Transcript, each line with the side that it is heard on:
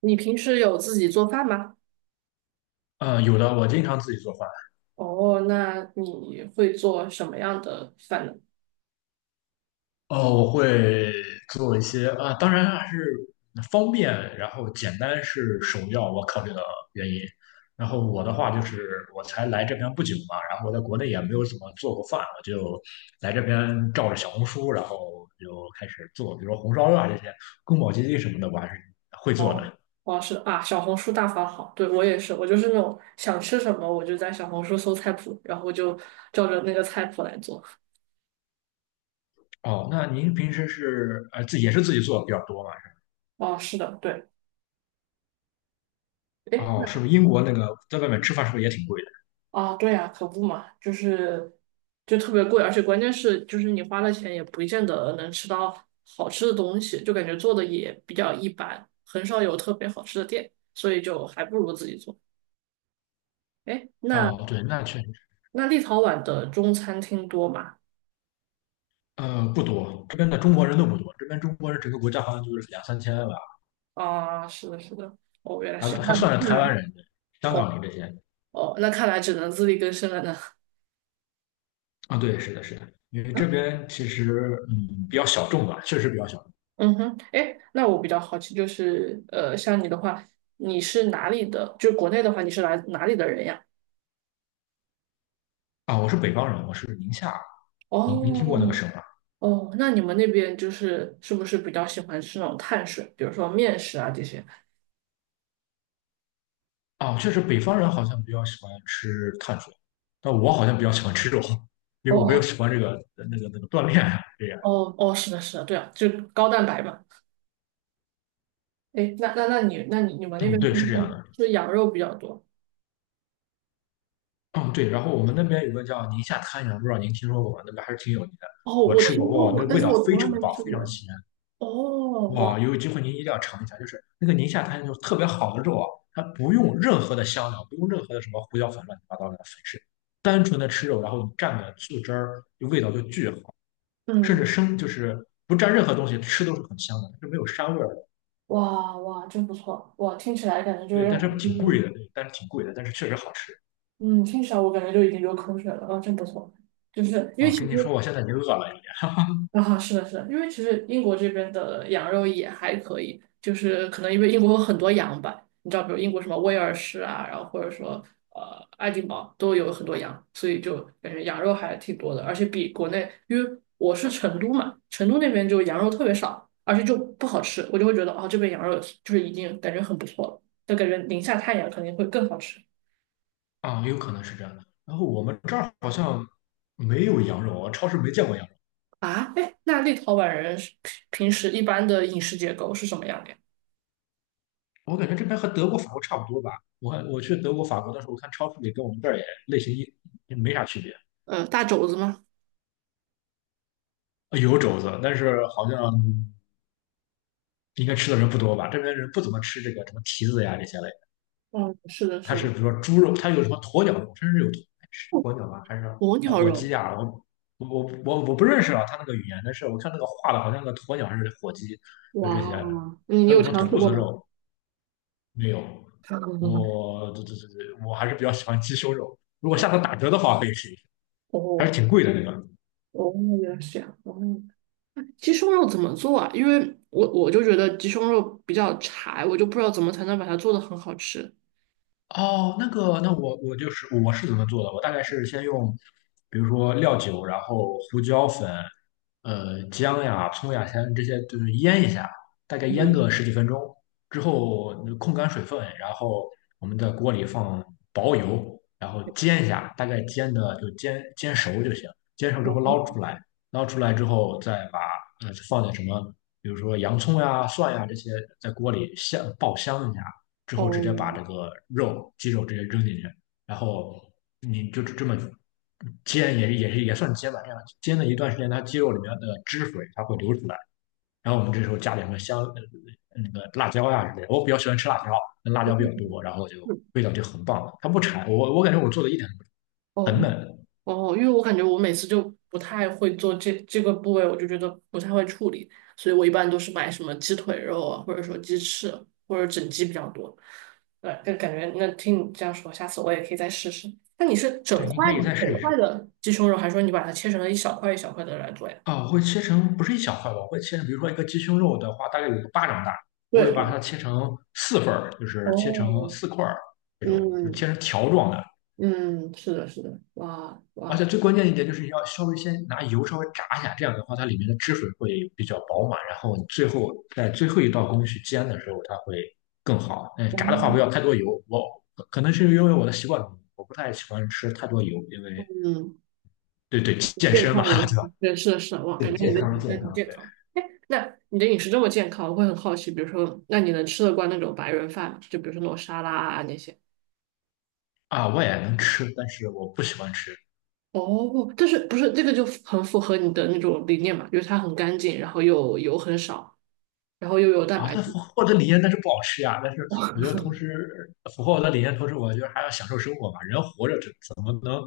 right: 你平时有自己做饭吗？
left: 有的，我经常自己做饭。
right: 哦，那你会做什么样的饭呢？
left: 哦，我会做一些啊、当然还是方便，然后简单是首要我考虑的原因。然后我的话就是，我才来这边不久嘛，然后我在国内也没有怎么做过饭，我就来这边照着小红书，然后就开始做，比如说红烧肉啊这些，宫保鸡丁什么的，我还是会做
right: 哦，
left: 的。
right: 哦，是啊，小红书大法好，对，我也是，我就是那种想吃什么，我就在小红书搜菜谱，然后就照着那个菜谱来做。
left: 哦，那您平时是自己也是自己做的比较多嘛？是吧？
right: 哦，是的，对，诶，
left: 哦，是不是英国那个在外面吃饭是不是也挺贵的？
right: 啊，对呀，可不嘛，就特别贵，而且关键是就是你花了钱也不见得能吃到好吃的东西，就感觉做的也比较一般，很少有特别好吃的店，所以就还不如自己做。哎，那
left: 哦，对，那确实。
right: 那立陶宛的中餐厅多吗？
left: 不多，这边的中国人都不多，这边中国人整个国家好像就是2~3千吧，
right: 啊，是的，是的。哦，原来
left: 还
right: 是这样。
left: 算是台
right: 嗯，
left: 湾人、香
right: 哦
left: 港人这些。
right: 哦，那看来只能自力更生了呢。
left: 啊，对，是的，是的，因为这
right: 嗯
left: 边其实比较小众吧，确实比较小众
right: 嗯哼，哎，那我比较好奇，像你的话，你是哪里的？就国内的话，你是来哪里的人呀？
left: 啊。我是北方人，我是宁夏，您听过那
right: 哦
left: 个省吗？
right: 哦，那你们那边就是是不是比较喜欢吃那种碳水，比如说面食啊这些？
left: 啊，确实北方人好像比较喜欢吃碳水，但我好像比较喜欢吃肉，因
right: 哦
left: 为我比较
right: 哦
left: 喜欢这个那个锻炼啊这样。
right: 哦哦，是的，是的，对啊，就高蛋白嘛。哎，那你们那
left: 嗯，
right: 边是
left: 对，是这
right: 不
left: 样
right: 是
left: 的。
right: 是羊肉比较多？
left: 嗯，对，然后我们那边有个叫宁夏滩羊不知道您听说过吗？那边还是挺有名的。
right: 哦，
left: 我
right: 我
left: 吃过，
right: 听说
left: 哇，
right: 过，
left: 那个
right: 但
left: 味
right: 是
left: 道
right: 我
left: 非
right: 从来
left: 常
right: 没
left: 棒，
right: 吃
left: 非常
right: 过。
left: 鲜。
right: 哦，哇，
left: 哇，有机会您一定要尝一下，就是那个宁夏滩就是特别好的肉啊，它不用任何的香料，不用任何的什么胡椒粉、乱七八糟的粉饰，单纯的吃肉，然后你蘸点醋汁儿，就味道就巨好，甚至
right: 嗯，
left: 生就是不蘸任何东西吃都是很香的，就没有膻味儿的。
right: 哇哇，真不错，哇，听起来感觉就是
left: 对，
right: 让
left: 但
right: 我，
left: 是挺贵的，对但是挺贵的，但是确实好吃
right: 嗯，听起来我感觉就已经流口水了，啊，真不错，就是因为
left: 啊。
right: 其实
left: 跟您说，我现在已经饿了，有点。
right: 啊，是的，是的，因为其实英国这边的羊肉也还可以，就是可能因为英国有很多羊吧，你知道，比如英国什么威尔士啊，然后或者说爱丁堡都有很多羊，所以就感觉羊肉还挺多的，而且比国内，因为我是成都嘛，成都那边就羊肉特别少，而且就不好吃，我就会觉得哦，这边羊肉就是已经感觉很不错了，就感觉宁夏太阳肯定会更好吃
left: 啊，有可能是这样的。然后我们这儿好像没有羊肉，我超市没见过羊肉。
right: 啊。哎，那立陶宛人是平时一般的饮食结构是什么样的呀？
left: 我感觉这边和德国、法国差不多吧。我去德国、法国的时候，我看超市里跟我们这儿也类型一也没啥区别，
right: 大肘子吗？
left: 有肘子，但是好像应该吃的人不多吧。这边人不怎么吃这个什么蹄子呀这些类的，
right: 嗯，是的，
left: 它
right: 是
left: 是
right: 的，
left: 比如说猪肉，它有什么鸵鸟肉，甚至有
right: 哦，
left: 鸵鸟吧，还是
right: 鸵鸟
left: 火鸡
right: 肉，
left: 呀？我不认识啊，它那个语言，但是我看那个画的好像个鸵鸟还是火鸡，就这些。
right: 哇，你
left: 还有
right: 有
left: 什么
right: 尝试
left: 兔
right: 过
left: 子
right: 吗？
left: 肉没有？
right: 尝试过
left: 我这这这这，我还是比较喜欢鸡胸肉。如果下次 打折的话，可以试一试，还是
right: 哦
left: 挺贵的那个。
right: 哦，原来是这样。哦，鸡胸肉怎么做啊？因为我就觉得鸡胸肉比较柴，我就不知道怎么才能把它做的很好吃。
left: 哦，那个，那我我就是我是怎么做的？我大概是先用，比如说料酒，然后胡椒粉，姜呀、葱呀，先这些就是腌一下，大概腌
right: 嗯，
left: 个10几分钟之后，控干水分，然后我们在锅里放薄油，然后煎一下，大概煎的就煎熟就行。煎熟之后
right: 哦，
left: 捞出来，捞出来之后再把放点什么，比如说洋葱呀、蒜呀这些在锅里爆香一下。之后直接把
right: 嗯。
left: 这个肉、鸡肉直接扔进去，然后你就这么煎，也算煎吧，这样煎了一段时间，它鸡肉里面的汁水它会流出来，然后我们这时候加点个香，那个辣椒呀之类的，我比较喜欢吃辣椒，那辣椒比较多，然后就味道就很棒，它不柴，我感觉我做的一点都不柴很
right: 哦
left: 嫩，
right: 哦，因为我感觉我每次就不太会做这个部位，我就觉得不太会处理，所以我一般都是买什么鸡腿肉啊，或者说鸡翅或者整鸡比较多。对，就感觉那听你这样说，下次我也可以再试试。那你是
left: 对，你可以再
right: 整
left: 试一
right: 块
left: 试。
right: 的鸡胸肉，还是说你把它切成了一小块一小块的来做呀？
left: 啊，我会切成不是一小块吧，我会切成，比如说一个鸡胸肉的话，大概有个巴掌大，我会
right: 对
left: 把
right: 对，
left: 它切成4份儿，就是切成
right: 哦，
left: 4块儿这种，就是切
right: 嗯
left: 成条状的。
right: 嗯，是的，是的，哇
left: 而且
right: 哇，
left: 最关键一点就是要稍微先拿油稍微炸一下，这样的话它里面的汁水会比较饱满，然后你最后在最后一道工序煎的时候它会更好。嗯，
right: 哦，
left: 炸的话不要太多油，我可能是因为我的习惯，我不太喜欢吃太多油，因为
right: 嗯。
left: 对健
right: 健
left: 身嘛，
right: 康人 人
left: 对吧？
right: 士对是的是的，哇，
left: 对
right: 感觉你
left: 健
right: 的
left: 康。
right: 饮食还挺健
left: 对。
right: 康。哎，那你的饮食这么健康，我会很好奇，比如说，那你能吃得惯那种白人饭吗？就比如说那种沙拉啊那些。
left: 啊，我也能吃，但是我不喜欢吃
right: 哦，但是不是这个就很符合你的那种理念嘛？就是它很干净，然后又油很少，然后又有蛋
left: 啊。
right: 白
left: 但
right: 质。
left: 符合我的理念，但是不好吃呀。但是我觉得同时符合我的理念，同时我觉得还要享受生活嘛。人活着怎么能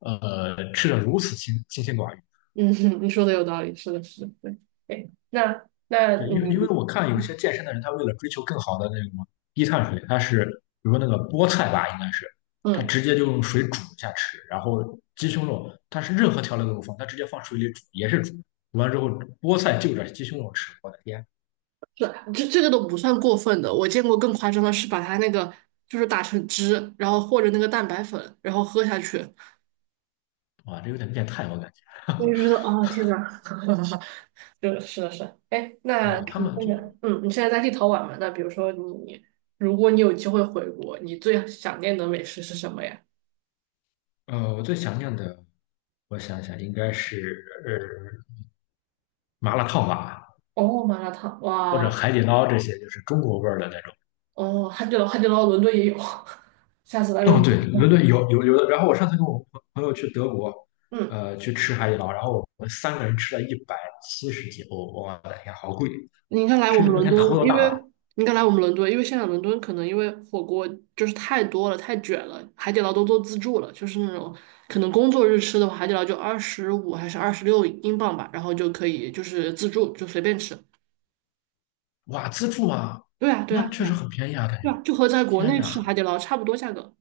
left: 吃的如此清心寡欲？
right: 嗯，你说的有道理，是的，是的，对。哎，那那
left: 对，
right: 你。
left: 因为我看有些健身的人，他为了追求更好的那种低碳水，他是比如说那个菠菜吧，应该是他
right: 嗯，
left: 直接就用水煮一下吃，然后鸡胸肉，他是任何调料都不放，他直接放水里煮也是煮，煮完之后菠菜就着鸡胸肉吃，我的天
right: 是这个都不算过分的。我见过更夸张的是把它那个就是打成汁，然后和着那个蛋白粉，然后喝下去，
left: 啊，这有点变态，我感觉。
right: 我就觉得啊，天呐，就是是的是的，哎，那
left: 哦，他
right: 你
left: 们
right: 那
left: 就，
right: 个，嗯，你现在在立陶宛嘛？那比如说你，如果你有机会回国，你最想念的美食是什么呀？
left: 我最想念的，我想想，应该是呃麻辣烫吧，
right: 哦，麻辣烫，
left: 或者
right: 哇，
left: 海底捞这些，就是中国味儿的那种。
right: 哦，汉堡，汉堡捞，伦敦也有，下次来
left: 哦，
right: 伦
left: 对，伦
right: 敦，
left: 敦有的。然后我上次跟我朋友去德国，
right: 嗯。
left: 去吃海底捞，然后我们3个人吃了170几欧，我的天，好贵！
right: 你应该来我
left: 吃
right: 们
left: 的那
right: 伦
left: 天头
right: 敦，
left: 都
right: 因
left: 大
right: 为
left: 了。
right: 你应该来我们伦敦，因为现在伦敦可能因为火锅就是太多了，太卷了，海底捞都做自助了，就是那种可能工作日吃的话，海底捞就25还是26英镑吧，然后就可以就是自助就随便吃。
left: 哇，自助啊，
right: 对啊，对
left: 那
right: 啊，
left: 确
right: 对
left: 实
right: 啊，
left: 很便宜啊，感觉。
right: 对啊，就和在国
left: 天
right: 内吃
left: 哪，
right: 海底捞差不多价格。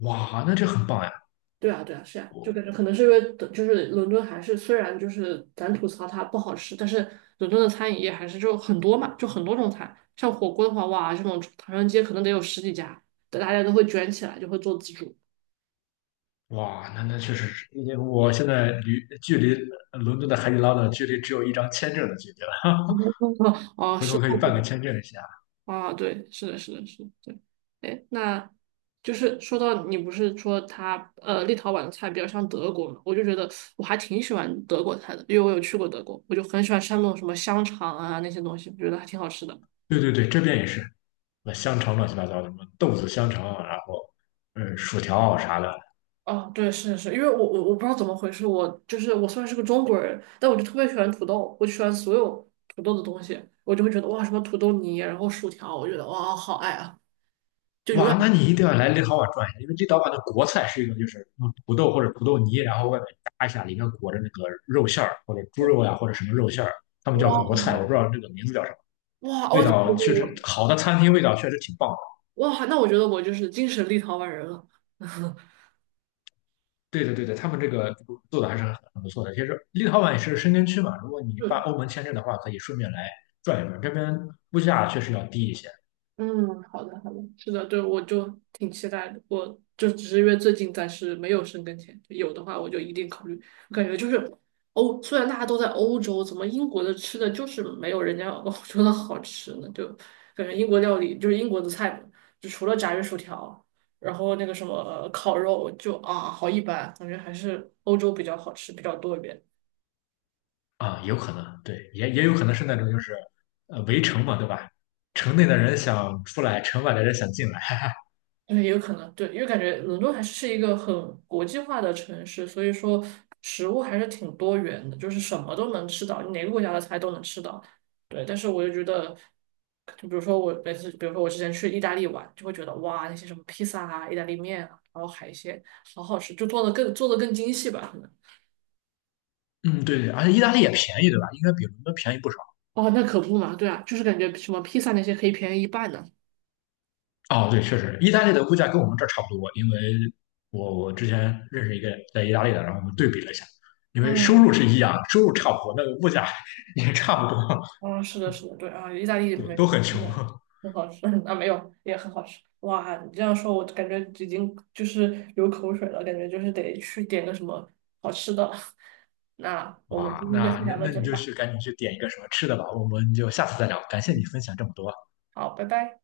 left: 哇，那这很棒呀！
right: 对啊，对啊，是啊，就感觉可能是因为等就是伦敦还是虽然就是咱吐槽它不好吃，但是伦敦的餐饮业还是就很多嘛，就很多种菜。像火锅的话，哇，这种唐人街可能得有十几家，大家都会卷起来，就会做自助。
left: 哇，那那确实是，因为我现在离距离伦敦的海底捞的距离只有一张签证的距离了，
right: 哦，
left: 回
right: 是
left: 头可以
right: 哦，
left: 办个
right: 对，
left: 签证一下。
right: 啊，对，是的，是的，是的，对。哎，那就是说到你不是说它立陶宛的菜比较像德国嘛，我就觉得我还挺喜欢德国菜的，因为我有去过德国，我就很喜欢吃那种什么香肠啊那些东西，我觉得还挺好吃的。
left: 对，这边也是，那香肠乱七八糟的，什么豆子香肠啊然后嗯，薯条啊啥的。
right: 哦，对，是是，因为我不知道怎么回事，我就是我虽然是个中国人，但我就特别喜欢土豆，我就喜欢所有土豆的东西，我就会觉得哇，什么土豆泥，然后薯条，我觉得哇，好爱啊！
left: 哇，那你一定要来立陶宛转一下，因为立陶宛的国菜是一个就是用土豆或者土豆泥，然后外面炸一下，里面裹着那个肉馅儿或者猪肉呀、或者什么肉馅儿，他们叫国
right: 哇
left: 菜，我不知道这个名字叫什么。
right: 哇
left: 味
right: 哦，那我觉
left: 道确
right: 得
left: 实
right: 我
left: 好的餐厅味道确实挺棒。
right: 哇，那我觉得我就是精神立陶宛人了。
left: 对的，对的，他们这个做的还是很不错的。其实立陶宛也是申根区嘛，如果你办欧盟签证的话，可以顺便来转一转。这边物价确实要低一些
right: 嗯，好的，好的，是的，对，我就挺期待的。我就只是因为最近暂时没有生根签，有的话我就一定考虑。我感觉就是欧，虽然大家都在欧洲，怎么英国的吃的就是没有人家欧洲的好吃呢？就感觉英国料理就是英国的菜嘛，就除了炸鱼薯条，然后那个什么烤肉，就啊好一般，感觉还是欧洲比较好吃，比较多一点。
left: 啊，有可能，对，也有可能是那种就是围城嘛，对吧？城内的人想出来，城外的人想进来。
right: 嗯，也有可能，对，因为感觉伦敦还是一个很国际化的城市，所以说食物还是挺多元的，就是什么都能吃到，你哪个国家的菜都能吃到。对，但是我就觉得，就比如说我每次，比如说我之前去意大利玩，就会觉得哇，那些什么披萨啊、意大利面啊，然后海鲜，好好吃，就做的更做的更精细吧，可能。
left: 嗯，对对，而且意大利也便宜，对吧？应该比伦敦便宜不少。
right: 哦，那可不嘛，对啊，就是感觉什么披萨那些可以便宜一半呢。
left: 哦，对，确实，意大利的物价跟我们这儿差不多，因为我之前认识一个在意大利的，然后我们对比了一下，因为收
right: 嗯。
left: 入是一样，收入差不多，那个物价 也差不多。
right: 嗯，是的，是的，对啊，意大利
left: 对，
right: 美食
left: 都很
right: 真
left: 穷。
right: 的 很好吃 啊，没有也很好吃。哇，你这样说，我感觉已经就是流口水了，感觉就是得去点个什么好吃的了。那我们今
left: 哇，
right: 天就先聊到
left: 那
right: 这
left: 你
right: 里
left: 就
right: 吧，
left: 去赶紧去点一个什么吃的吧，我们就下次再聊。感谢你分享这么多。
right: 好，拜拜。